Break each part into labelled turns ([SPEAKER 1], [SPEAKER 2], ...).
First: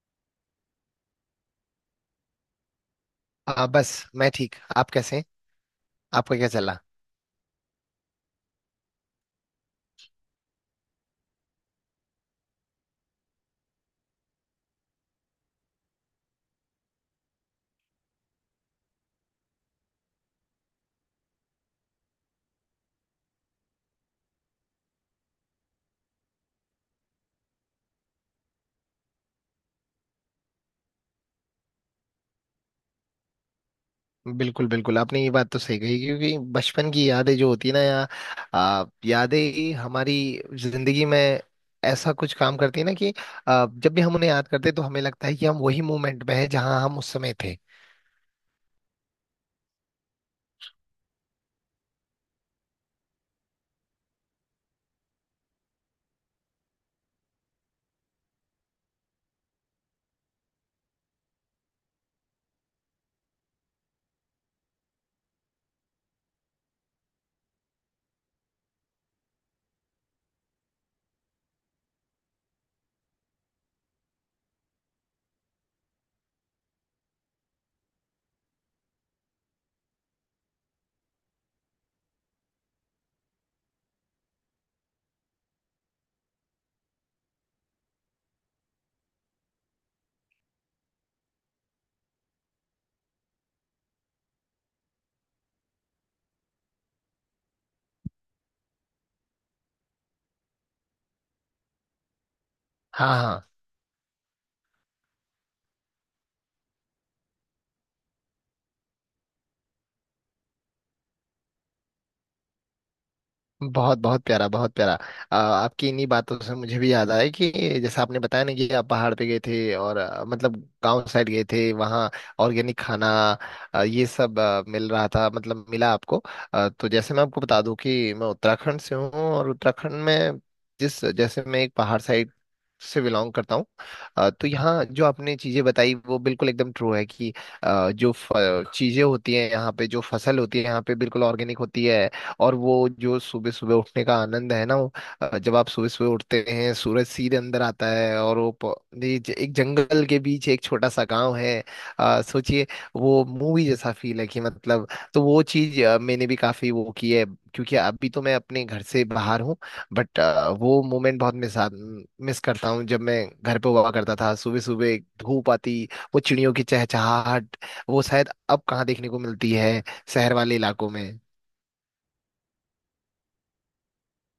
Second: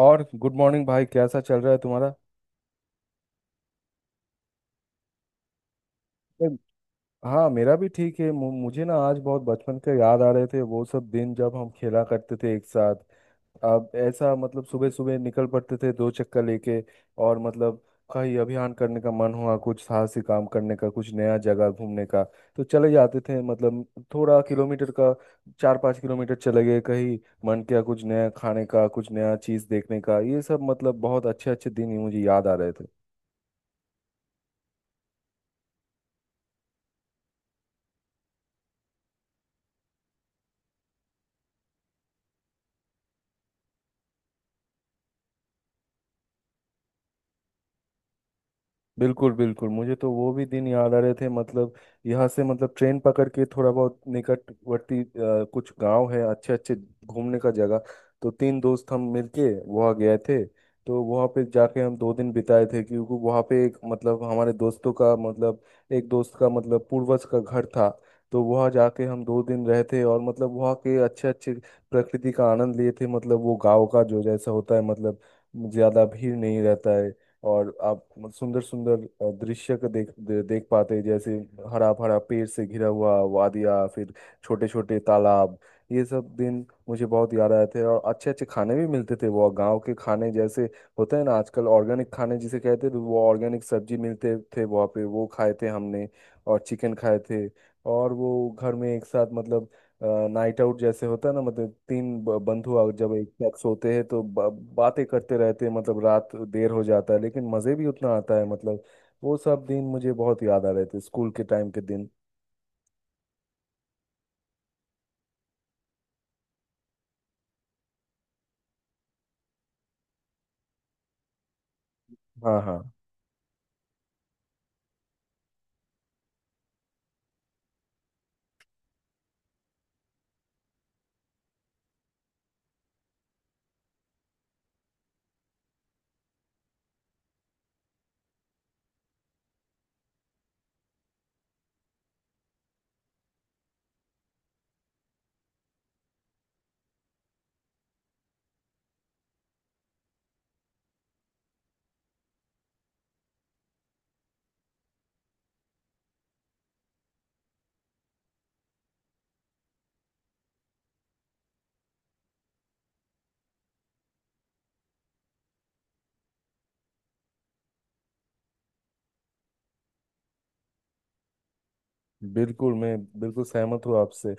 [SPEAKER 1] और good morning भाई, कैसा चल रहा है तुम्हारा?
[SPEAKER 2] हाँ, बस मैं ठीक। आप कैसे हैं? आपका क्या
[SPEAKER 1] हम्म।
[SPEAKER 2] चला?
[SPEAKER 1] हाँ, मेरा भी ठीक है। मुझे ना, आज बहुत बचपन के याद आ रहे थे, वो सब दिन जब हम खेला करते थे एक साथ। अब ऐसा, मतलब सुबह सुबह निकल पड़ते थे, दो चक्कर लेके। और मतलब कहीं अभियान करने का मन हुआ, कुछ साहसी काम करने का, कुछ नया जगह घूमने का, तो चले जाते थे मतलब। थोड़ा किलोमीटर का, चार पाँच किलोमीटर चले गए कहीं। मन किया कुछ नया खाने का, कुछ नया चीज़ देखने का। ये सब मतलब बहुत अच्छे अच्छे दिन ही मुझे याद आ रहे थे।
[SPEAKER 2] बिल्कुल बिल्कुल, आपने ये बात तो सही कही क्योंकि बचपन की यादें जो होती है ना यादें ही हमारी जिंदगी में ऐसा कुछ काम करती है ना कि जब भी हम उन्हें याद करते हैं तो हमें लगता है कि हम वही मोमेंट में हैं जहां हम उस समय थे।
[SPEAKER 1] बिल्कुल बिल्कुल, मुझे तो वो भी दिन याद आ रहे थे मतलब। यहाँ से मतलब ट्रेन पकड़ के थोड़ा बहुत निकटवर्ती कुछ गांव है अच्छे अच्छे, घूमने का जगह। तो तीन दोस्त हम मिलके वहाँ गए थे। तो वहाँ पे जाके हम दो दिन बिताए थे, क्योंकि वहाँ पे एक मतलब हमारे दोस्तों का मतलब एक दोस्त का मतलब पूर्वज का घर था। तो वहाँ जाके हम दो दिन रहे थे, और मतलब वहाँ के अच्छे अच्छे प्रकृति का आनंद लिए थे। मतलब वो गांव का जो जैसा होता है मतलब, ज्यादा भीड़ नहीं रहता है और आप सुंदर सुंदर दृश्य को देख पाते हैं, जैसे हरा भरा पेड़ से घिरा हुआ वादिया, फिर छोटे छोटे तालाब। ये सब दिन मुझे बहुत याद आए थे। और अच्छे अच्छे खाने भी मिलते थे, वो गांव के खाने जैसे होते हैं ना आजकल ऑर्गेनिक खाने जिसे कहते हैं, तो वो ऑर्गेनिक सब्जी मिलते थे वहाँ पे, वो खाए थे हमने। और चिकन खाए थे। और वो घर में एक साथ मतलब नाइट आउट जैसे होता है ना, मतलब तीन बंधु जब
[SPEAKER 2] हाँ
[SPEAKER 1] एक
[SPEAKER 2] हाँ।
[SPEAKER 1] साथ सोते हैं तो बातें करते रहते हैं, मतलब रात देर हो जाता है लेकिन मज़े भी उतना आता है मतलब। वो सब दिन मुझे बहुत याद आ रहे थे, स्कूल के टाइम के दिन।
[SPEAKER 2] बहुत बहुत प्यारा, बहुत प्यारा। आपकी इन्हीं बातों से मुझे भी याद आया कि जैसे आपने बताया ना कि आप पहाड़ पे गए थे और मतलब गांव साइड गए थे वहाँ।
[SPEAKER 1] हाँ, हाँ।
[SPEAKER 2] ऑर्गेनिक खाना, ये सब मिल रहा था मतलब मिला आपको। तो जैसे मैं आपको बता दूं कि मैं उत्तराखंड से हूँ और उत्तराखंड में जिस जैसे मैं एक पहाड़ साइड से बिलोंग करता हूँ। तो यहाँ जो आपने चीजें बताई वो बिल्कुल एकदम ट्रू है कि जो चीजें होती हैं यहाँ पे, जो फसल होती है यहाँ पे बिल्कुल ऑर्गेनिक होती है। और वो जो सुबह सुबह उठने का आनंद है ना, वो जब आप सुबह सुबह उठते हैं सूरज सीधे अंदर आता है, और वो प- ये ज- एक जंगल के बीच एक छोटा सा गांव है। सोचिए, वो मूवी जैसा फील है कि मतलब। तो वो चीज मैंने भी काफी वो की है क्योंकि अभी तो मैं अपने घर से बाहर हूँ। बट वो मोमेंट बहुत मिस मिस करता हूँ जब मैं घर पे हुआ करता था। सुबह सुबह धूप आती, वो चिड़ियों की चहचहाहट, वो शायद अब कहाँ देखने को मिलती है शहर वाले इलाकों में।
[SPEAKER 1] बिल्कुल, मैं बिल्कुल सहमत हूँ आपसे।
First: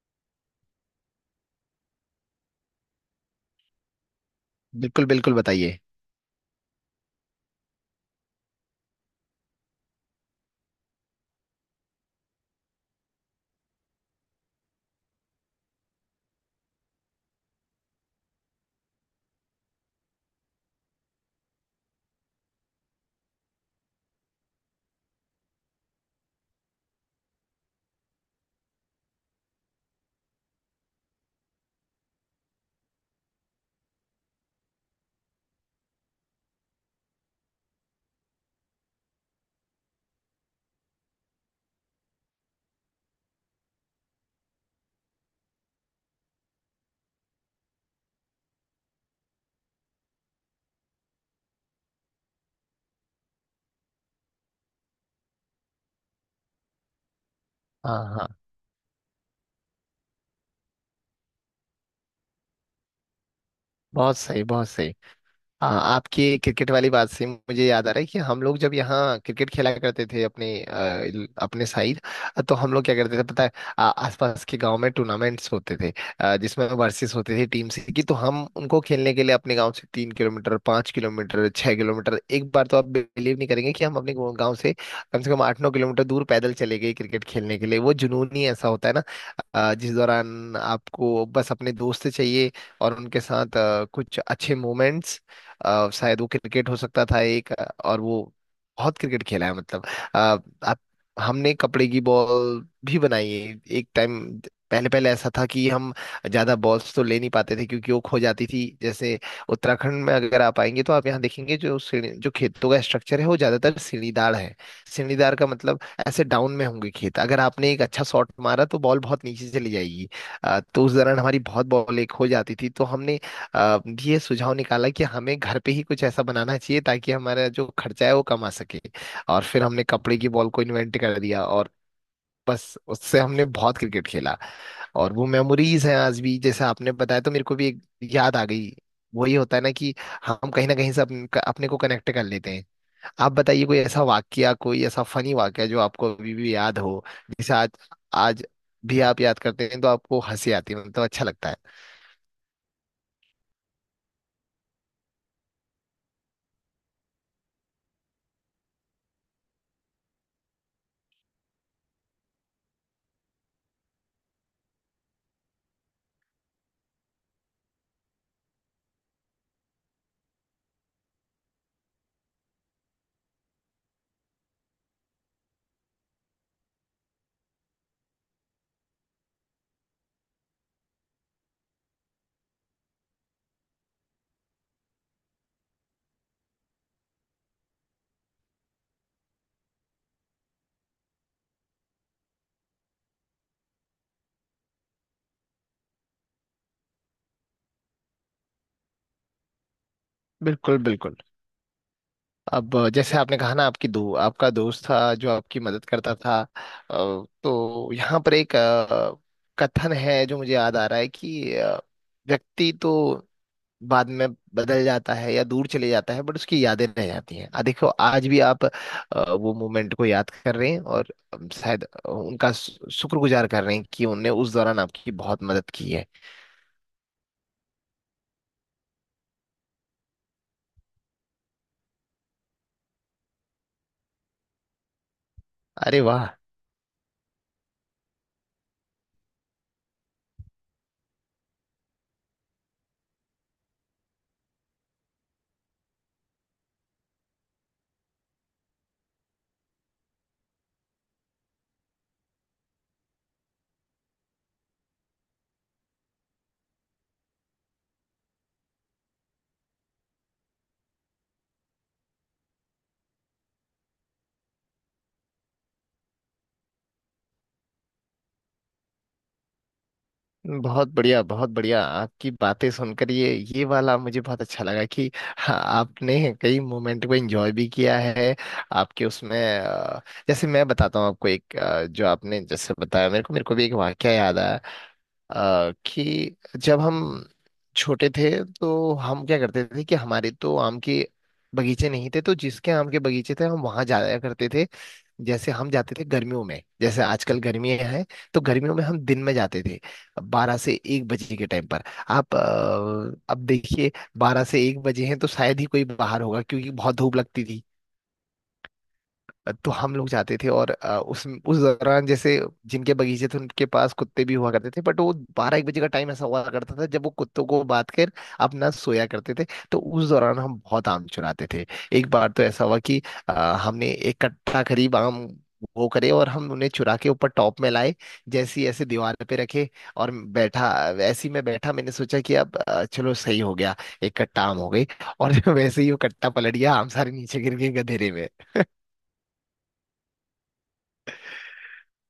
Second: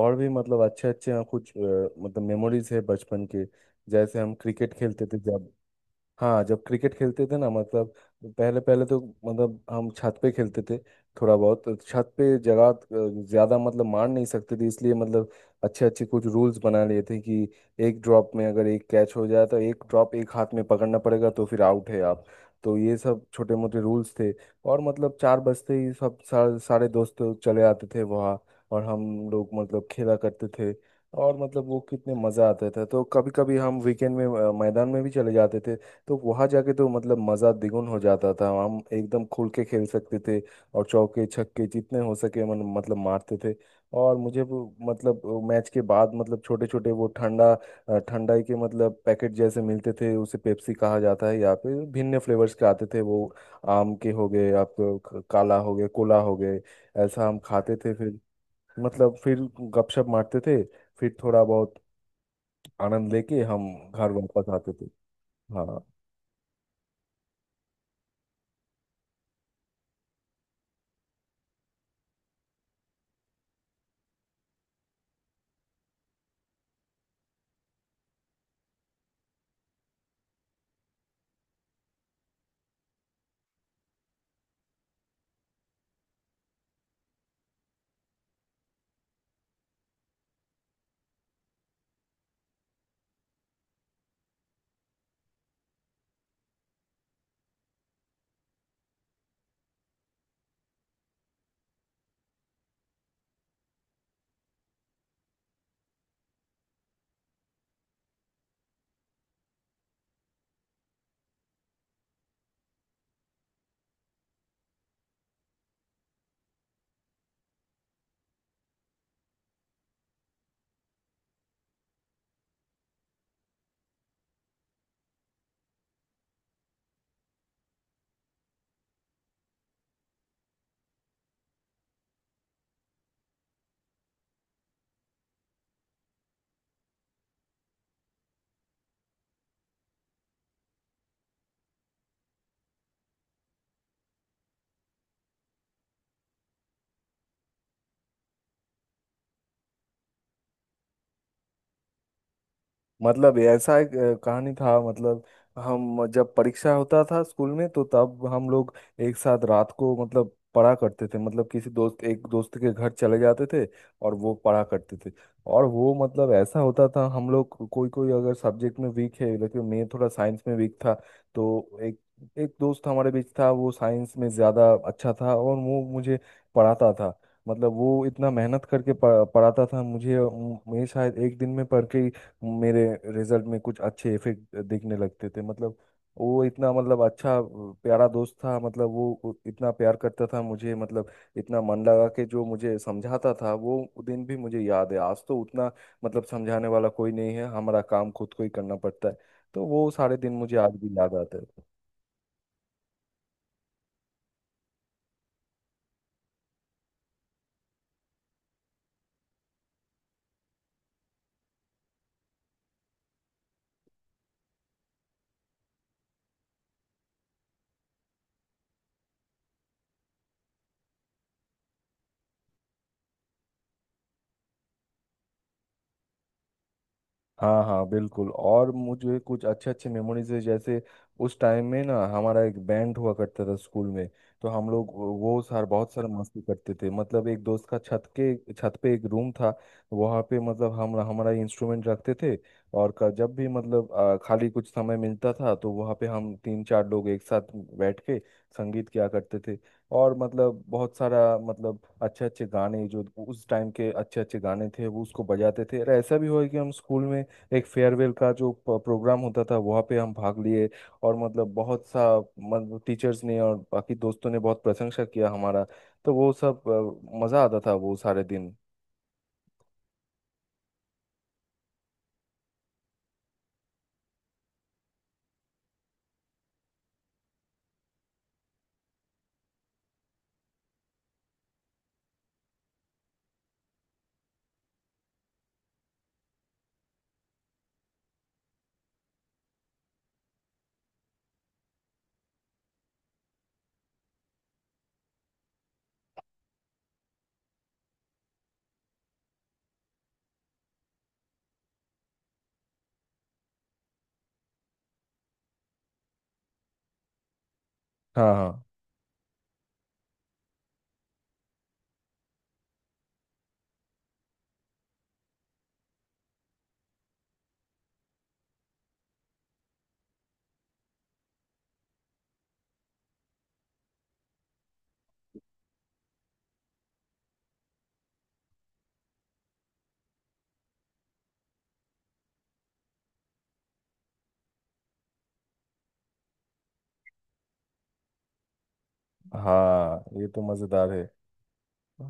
[SPEAKER 1] और भी मतलब अच्छे अच्छे कुछ मतलब मेमोरीज है बचपन के, जैसे हम क्रिकेट
[SPEAKER 2] बिल्कुल
[SPEAKER 1] खेलते थे
[SPEAKER 2] बिल्कुल,
[SPEAKER 1] जब।
[SPEAKER 2] बताइए।
[SPEAKER 1] हाँ, जब क्रिकेट खेलते थे ना मतलब पहले पहले तो, मतलब हम छत पे खेलते थे। थोड़ा बहुत तो छत पे जगह ज्यादा मतलब मार नहीं सकते थे, इसलिए मतलब अच्छे अच्छे कुछ रूल्स बना लिए थे कि एक ड्रॉप में अगर एक कैच हो जाए तो एक ड्रॉप एक हाथ में पकड़ना पड़ेगा, तो फिर आउट है आप। तो ये सब छोटे मोटे रूल्स थे। और मतलब चार बजते ही सब सारे सारे दोस्त चले आते थे वहाँ, और हम लोग मतलब खेला करते थे। और मतलब वो कितने मजा आता था। तो कभी कभी हम वीकेंड में मैदान में भी चले जाते थे। तो वहां जाके तो मतलब मजा द्विगुन हो जाता था, हम एकदम खुल के खेल सकते थे और चौके छक्के जितने हो सके मन मतलब मारते थे। और मुझे वो मतलब मैच के बाद मतलब छोटे छोटे वो ठंडाई के मतलब पैकेट जैसे मिलते थे, उसे पेप्सी कहा जाता है यहाँ पे। भिन्न फ्लेवर्स के आते थे वो, आम के हो गए, आपको काला हो गए, कोला हो गए। ऐसा हम खाते थे।
[SPEAKER 2] हाँ
[SPEAKER 1] फिर
[SPEAKER 2] हाँ।
[SPEAKER 1] मतलब फिर गपशप मारते थे। फिर थोड़ा बहुत आनंद लेके हम घर
[SPEAKER 2] बहुत सही,
[SPEAKER 1] वापस
[SPEAKER 2] बहुत
[SPEAKER 1] आते थे।
[SPEAKER 2] सही। हाँ,
[SPEAKER 1] हाँ।
[SPEAKER 2] आपकी क्रिकेट वाली बात से मुझे याद आ रहा है कि हम लोग जब यहाँ क्रिकेट खेला करते थे अपने साइड। तो हम लोग क्या करते थे पता है, आसपास के गांव में टूर्नामेंट्स होते थे। जिसमें वर्सेस होते थे टीम से की, तो हम उनको खेलने के लिए अपने गांव से 3 किलोमीटर, 5 किलोमीटर, 6 किलोमीटर, एक बार तो आप बिलीव नहीं करेंगे कि हम अपने गांव गांव से कम 8-9 किलोमीटर दूर पैदल चले गए क्रिकेट खेलने के लिए। वो जुनून ही ऐसा होता है ना। जिस दौरान आपको बस अपने दोस्त चाहिए और उनके साथ कुछ अच्छे मोमेंट्स। शायद वो क्रिकेट हो सकता था एक। और वो बहुत क्रिकेट खेला है मतलब। अ, आप, हमने कपड़े की बॉल भी बनाई है एक टाइम। पहले पहले ऐसा था कि हम ज्यादा बॉल्स तो ले नहीं पाते थे क्योंकि वो खो जाती थी। जैसे उत्तराखंड में अगर आप आएंगे तो आप यहाँ देखेंगे, जो सीढ़ी जो खेतों का स्ट्रक्चर है वो ज्यादातर सीढ़ीदार है। सीढ़ीदार का मतलब ऐसे डाउन में होंगे खेत, अगर आपने एक अच्छा शॉट मारा तो बॉल बहुत नीचे चली जाएगी। तो उस दौरान हमारी बहुत बॉलें खो जाती थी, तो हमने आ, ये सुझाव निकाला कि हमें घर पे ही कुछ ऐसा बनाना चाहिए ताकि हमारा जो खर्चा है वो कम आ सके। और फिर हमने कपड़े की बॉल को इन्वेंट कर दिया, और बस उससे हमने बहुत क्रिकेट खेला। और वो मेमोरीज हैं आज भी, जैसे आपने बताया तो मेरे को भी एक याद आ गई। वही होता है ना कि हम कहीं ना कहीं से अपने को कनेक्ट कर लेते हैं। आप बताइए कोई ऐसा वाकया, कोई ऐसा फनी वाकया जो आपको अभी भी याद हो, जिसे आज आज भी आप याद करते हैं तो आपको हंसी आती है, मतलब अच्छा लगता है।
[SPEAKER 1] मतलब ऐसा एक कहानी था, मतलब हम जब परीक्षा होता था स्कूल में तो तब हम लोग एक साथ रात को मतलब पढ़ा करते थे। मतलब किसी दोस्त एक दोस्त के घर चले जाते थे और वो पढ़ा करते थे। और वो मतलब ऐसा होता था हम लोग कोई कोई अगर सब्जेक्ट में वीक है, लेकिन मैं थोड़ा साइंस में वीक था। तो एक, एक दोस्त हमारे बीच था, वो साइंस में ज़्यादा अच्छा था और वो मुझे पढ़ाता था। मतलब वो इतना मेहनत करके पढ़ाता था मुझे। मैं शायद एक दिन में पढ़ के ही मेरे रिजल्ट में कुछ अच्छे इफेक्ट दिखने लगते थे। मतलब वो इतना मतलब अच्छा प्यारा दोस्त था, मतलब वो इतना प्यार करता था मुझे, मतलब इतना मन लगा के जो मुझे समझाता था। वो दिन भी मुझे याद है। आज तो उतना मतलब समझाने वाला कोई नहीं है, हमारा काम खुद को ही करना पड़ता है। तो वो सारे दिन मुझे आज
[SPEAKER 2] बिल्कुल
[SPEAKER 1] भी याद
[SPEAKER 2] बिल्कुल।
[SPEAKER 1] आते हैं।
[SPEAKER 2] अब जैसे आपने कहा ना, आपकी दो आपका दोस्त था जो आपकी मदद करता था। तो यहाँ पर एक कथन है जो मुझे याद आ रहा है कि व्यक्ति तो बाद में बदल जाता है या दूर चले जाता है, बट उसकी यादें रह जाती हैं। आ देखो, आज भी आप वो मोमेंट को याद कर रहे हैं और शायद उनका शुक्रगुजार कर रहे हैं कि उनने उस दौरान आपकी बहुत मदद की है।
[SPEAKER 1] हाँ, हाँ, बिल्कुल। और मुझे कुछ अच्छे अच्छे मेमोरीज है जैसे उस टाइम में ना हमारा एक बैंड हुआ करता था स्कूल में। तो हम लोग वो सार बहुत
[SPEAKER 2] अरे
[SPEAKER 1] सारा
[SPEAKER 2] वाह,
[SPEAKER 1] मस्ती करते थे मतलब। एक दोस्त का छत के छत पे एक रूम था, वहाँ पे मतलब हम हमारा इंस्ट्रूमेंट रखते थे। और जब भी मतलब खाली कुछ समय मिलता था तो वहाँ पे हम तीन चार लोग एक साथ बैठ के संगीत किया करते थे। और मतलब बहुत सारा मतलब अच्छे अच्छे गाने जो उस टाइम के अच्छे अच्छे गाने थे, वो उसको बजाते थे। और ऐसा भी हुआ है कि हम स्कूल में एक फेयरवेल का जो प्रोग्राम होता था, वहाँ पे हम भाग लिए। और मतलब बहुत सा मतलब टीचर्स ने और बाकी दोस्तों ने बहुत प्रशंसा किया हमारा। तो वो सब मज़ा आता था, वो सारे दिन।
[SPEAKER 2] बहुत बढ़िया, बहुत बढ़िया। आपकी बातें सुनकर ये वाला मुझे बहुत अच्छा लगा कि हाँ, आपने कई मोमेंट को एंजॉय भी किया है आपके उसमें। जैसे मैं बताता हूँ आपको एक। जो आपने जैसे बताया, मेरे को भी एक वाकया याद आया। कि जब हम छोटे थे तो हम क्या करते थे कि हमारे तो आम के बगीचे नहीं थे, तो जिसके आम के बगीचे थे हम वहां जाया करते थे। जैसे हम जाते थे गर्मियों में, जैसे आजकल गर्मियां हैं, तो गर्मियों में हम दिन में जाते थे, 12 से 1 बजे के टाइम पर। आप, अब देखिए, 12 से 1 बजे हैं तो शायद ही कोई बाहर होगा क्योंकि बहुत धूप लगती थी।
[SPEAKER 1] हाँ, हाँ,
[SPEAKER 2] तो हम लोग जाते थे और उस दौरान, जैसे जिनके बगीचे थे उनके पास कुत्ते भी हुआ करते थे, बट वो 12-1 बजे का टाइम ऐसा हुआ करता था जब वो कुत्तों को बांध कर अपना सोया करते थे। तो उस दौरान हम बहुत आम चुराते थे। एक बार तो ऐसा हुआ कि अ, हमने एक कट्टा करीब आम वो करे, और हम उन्हें चुरा के ऊपर टॉप में लाए, जैसी ऐसे दीवार पे रखे, और बैठा, ऐसी मैं बैठा, मैंने सोचा कि अब चलो सही हो गया, एक कट्टा आम हो गई। और वैसे ही वो कट्टा पलट गया, आम सारे नीचे गिर गए गधेरे में।
[SPEAKER 1] हाँ, ये तो मज़ेदार है।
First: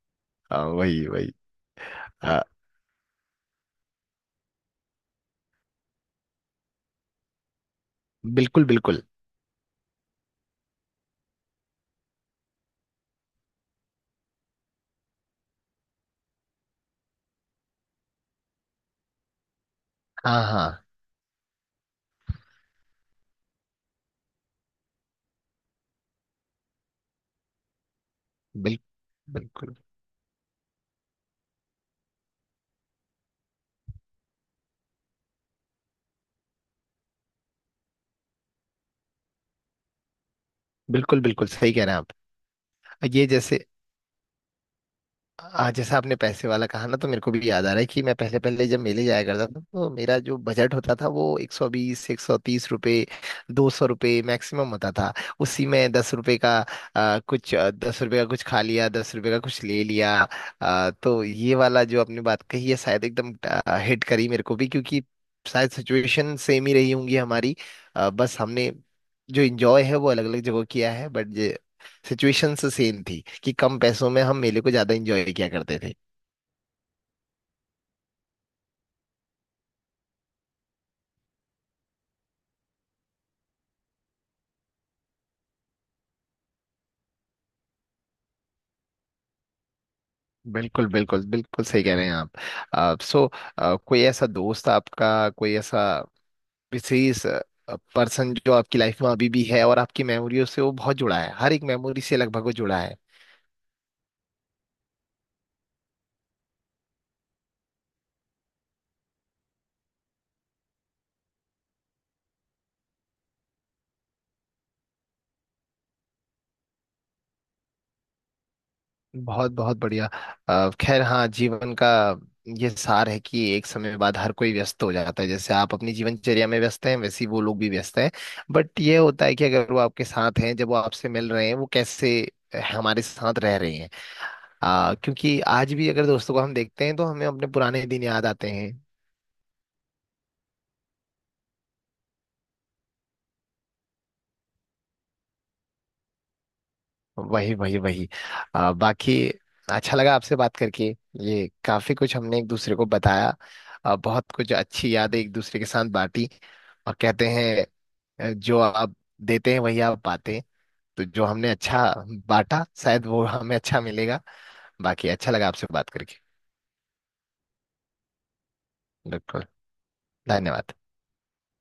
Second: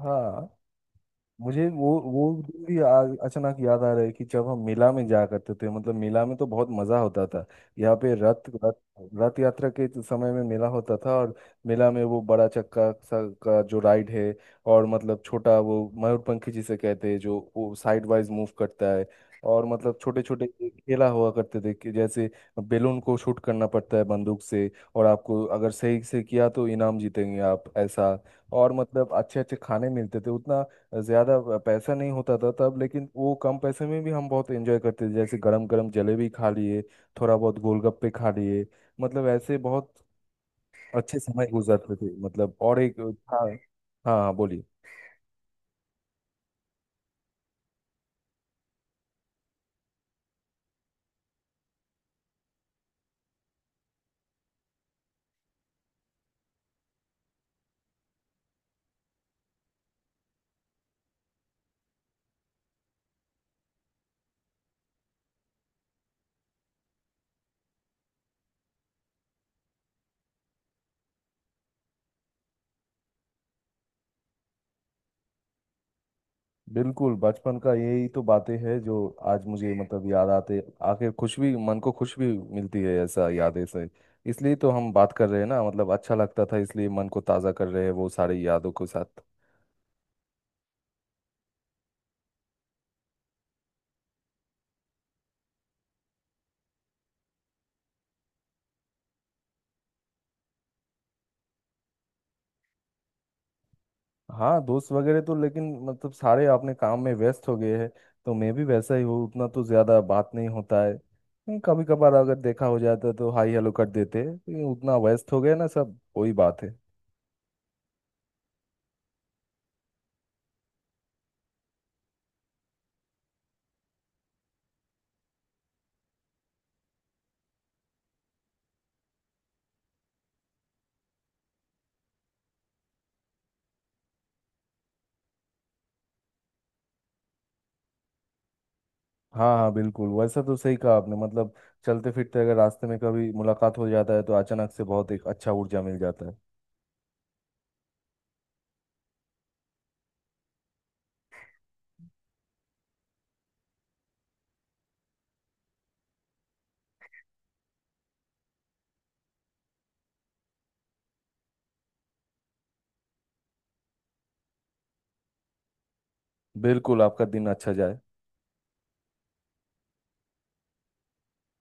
[SPEAKER 1] हाँ।
[SPEAKER 2] हाँ, वही वही।
[SPEAKER 1] मुझे वो
[SPEAKER 2] आ,
[SPEAKER 1] दिन भी अचानक याद आ रहा है कि जब हम मेला में जाया करते थे। मतलब मेला में तो बहुत मजा होता था। यहाँ पे रथ
[SPEAKER 2] बिल्कुल
[SPEAKER 1] रथ
[SPEAKER 2] बिल्कुल।
[SPEAKER 1] रथ यात्रा के समय में मेला होता था, और मेला में वो बड़ा चक्का सा का जो राइड है, और मतलब छोटा वो मयूरपंखी जिसे कहते हैं जो वो साइड वाइज मूव करता है। और मतलब छोटे
[SPEAKER 2] हाँ
[SPEAKER 1] छोटे
[SPEAKER 2] हाँ।
[SPEAKER 1] खेला हुआ करते थे, कि जैसे बेलून को शूट करना पड़ता है बंदूक से, और आपको अगर सही से किया तो इनाम जीतेंगे आप, ऐसा। और
[SPEAKER 2] बिल,
[SPEAKER 1] मतलब अच्छे अच्छे
[SPEAKER 2] बिल्कुल
[SPEAKER 1] खाने मिलते थे। उतना ज़्यादा पैसा नहीं होता था तब, लेकिन वो कम पैसे में भी हम बहुत एंजॉय करते थे, जैसे गरम गरम जलेबी खा लिए, थोड़ा बहुत गोलगप्पे खा लिए। मतलब ऐसे बहुत अच्छे
[SPEAKER 2] बिल्कुल,
[SPEAKER 1] समय
[SPEAKER 2] बिल्कुल सही कह रहे
[SPEAKER 1] गुजारते
[SPEAKER 2] हैं आप।
[SPEAKER 1] थे मतलब। और एक
[SPEAKER 2] ये
[SPEAKER 1] था। हाँ,
[SPEAKER 2] जैसे,
[SPEAKER 1] हाँ, बोलिए।
[SPEAKER 2] आज जैसे आपने पैसे वाला कहा ना, तो मेरे को भी याद आ रहा है कि मैं पहले पहले जब मेले जाया करता था तो मेरा जो बजट होता था वो 120, 130 रुपये, 200 रुपये मैक्सिमम होता था। उसी में 10 रुपये का कुछ, 10 रुपये का कुछ खा लिया, 10 रुपये का कुछ ले लिया। तो ये वाला जो आपने बात कही है शायद एकदम हिट करी मेरे को भी क्योंकि शायद सिचुएशन सेम ही रही होंगी हमारी। बस हमने जो इंजॉय है वो अलग अलग जगह किया है, बट सिचुएशन से सेम थी कि कम पैसों में हम मेले को ज्यादा एंजॉय किया करते थे।
[SPEAKER 1] बिल्कुल, बचपन का यही तो बातें हैं जो आज मुझे मतलब याद आते, आके खुश भी, मन को खुश भी मिलती है ऐसा यादें से। इसलिए तो हम बात कर रहे हैं ना, मतलब अच्छा लगता था इसलिए मन को ताज़ा कर रहे हैं वो सारी यादों के साथ।
[SPEAKER 2] बिल्कुल बिल्कुल, बिल्कुल सही कह रहे हैं आप। सो, कोई ऐसा दोस्त आपका, कोई ऐसा विशेष पर्सन जो आपकी लाइफ में अभी भी है और आपकी मेमोरियों से वो बहुत जुड़ा है, हर एक मेमोरी से लगभग वो जुड़ा है?
[SPEAKER 1] हाँ, दोस्त वगैरह तो, लेकिन मतलब सारे अपने काम में व्यस्त हो गए हैं। तो मैं भी वैसा ही हूँ, उतना तो ज्यादा बात नहीं होता है। नहीं, कभी कभार अगर देखा हो जाता तो हाई हेलो कर देते हैं, लेकिन उतना व्यस्त हो गए ना सब, वही बात है।
[SPEAKER 2] बहुत बहुत बढ़िया। खैर, हाँ, जीवन का ये सार है कि एक समय बाद हर कोई व्यस्त हो जाता है। जैसे आप अपनी जीवनचर्या में व्यस्त हैं, वैसे ही वो लोग भी व्यस्त हैं। बट ये होता है कि अगर वो आपके साथ हैं, जब वो आपसे मिल रहे हैं, वो कैसे हमारे साथ रह रहे हैं। क्योंकि आज भी अगर दोस्तों को हम देखते हैं तो हमें अपने पुराने दिन याद आते हैं।
[SPEAKER 1] हाँ, हाँ, बिल्कुल। वैसा तो सही कहा आपने, मतलब चलते फिरते अगर रास्ते में कभी मुलाकात हो जाता है तो अचानक से बहुत एक अच्छा ऊर्जा मिल जाता है।
[SPEAKER 2] वही वही वही। बाकी, अच्छा लगा आपसे बात करके। ये काफी कुछ हमने एक दूसरे को बताया, बहुत कुछ अच्छी यादें एक दूसरे के साथ बांटी। और कहते हैं, जो आप देते हैं वही आप पाते हैं। तो जो हमने अच्छा बांटा शायद वो हमें अच्छा मिलेगा। बाकी अच्छा लगा आपसे बात करके।
[SPEAKER 1] बिल्कुल, आपका दिन अच्छा जाए।
[SPEAKER 2] बिल्कुल। धन्यवाद।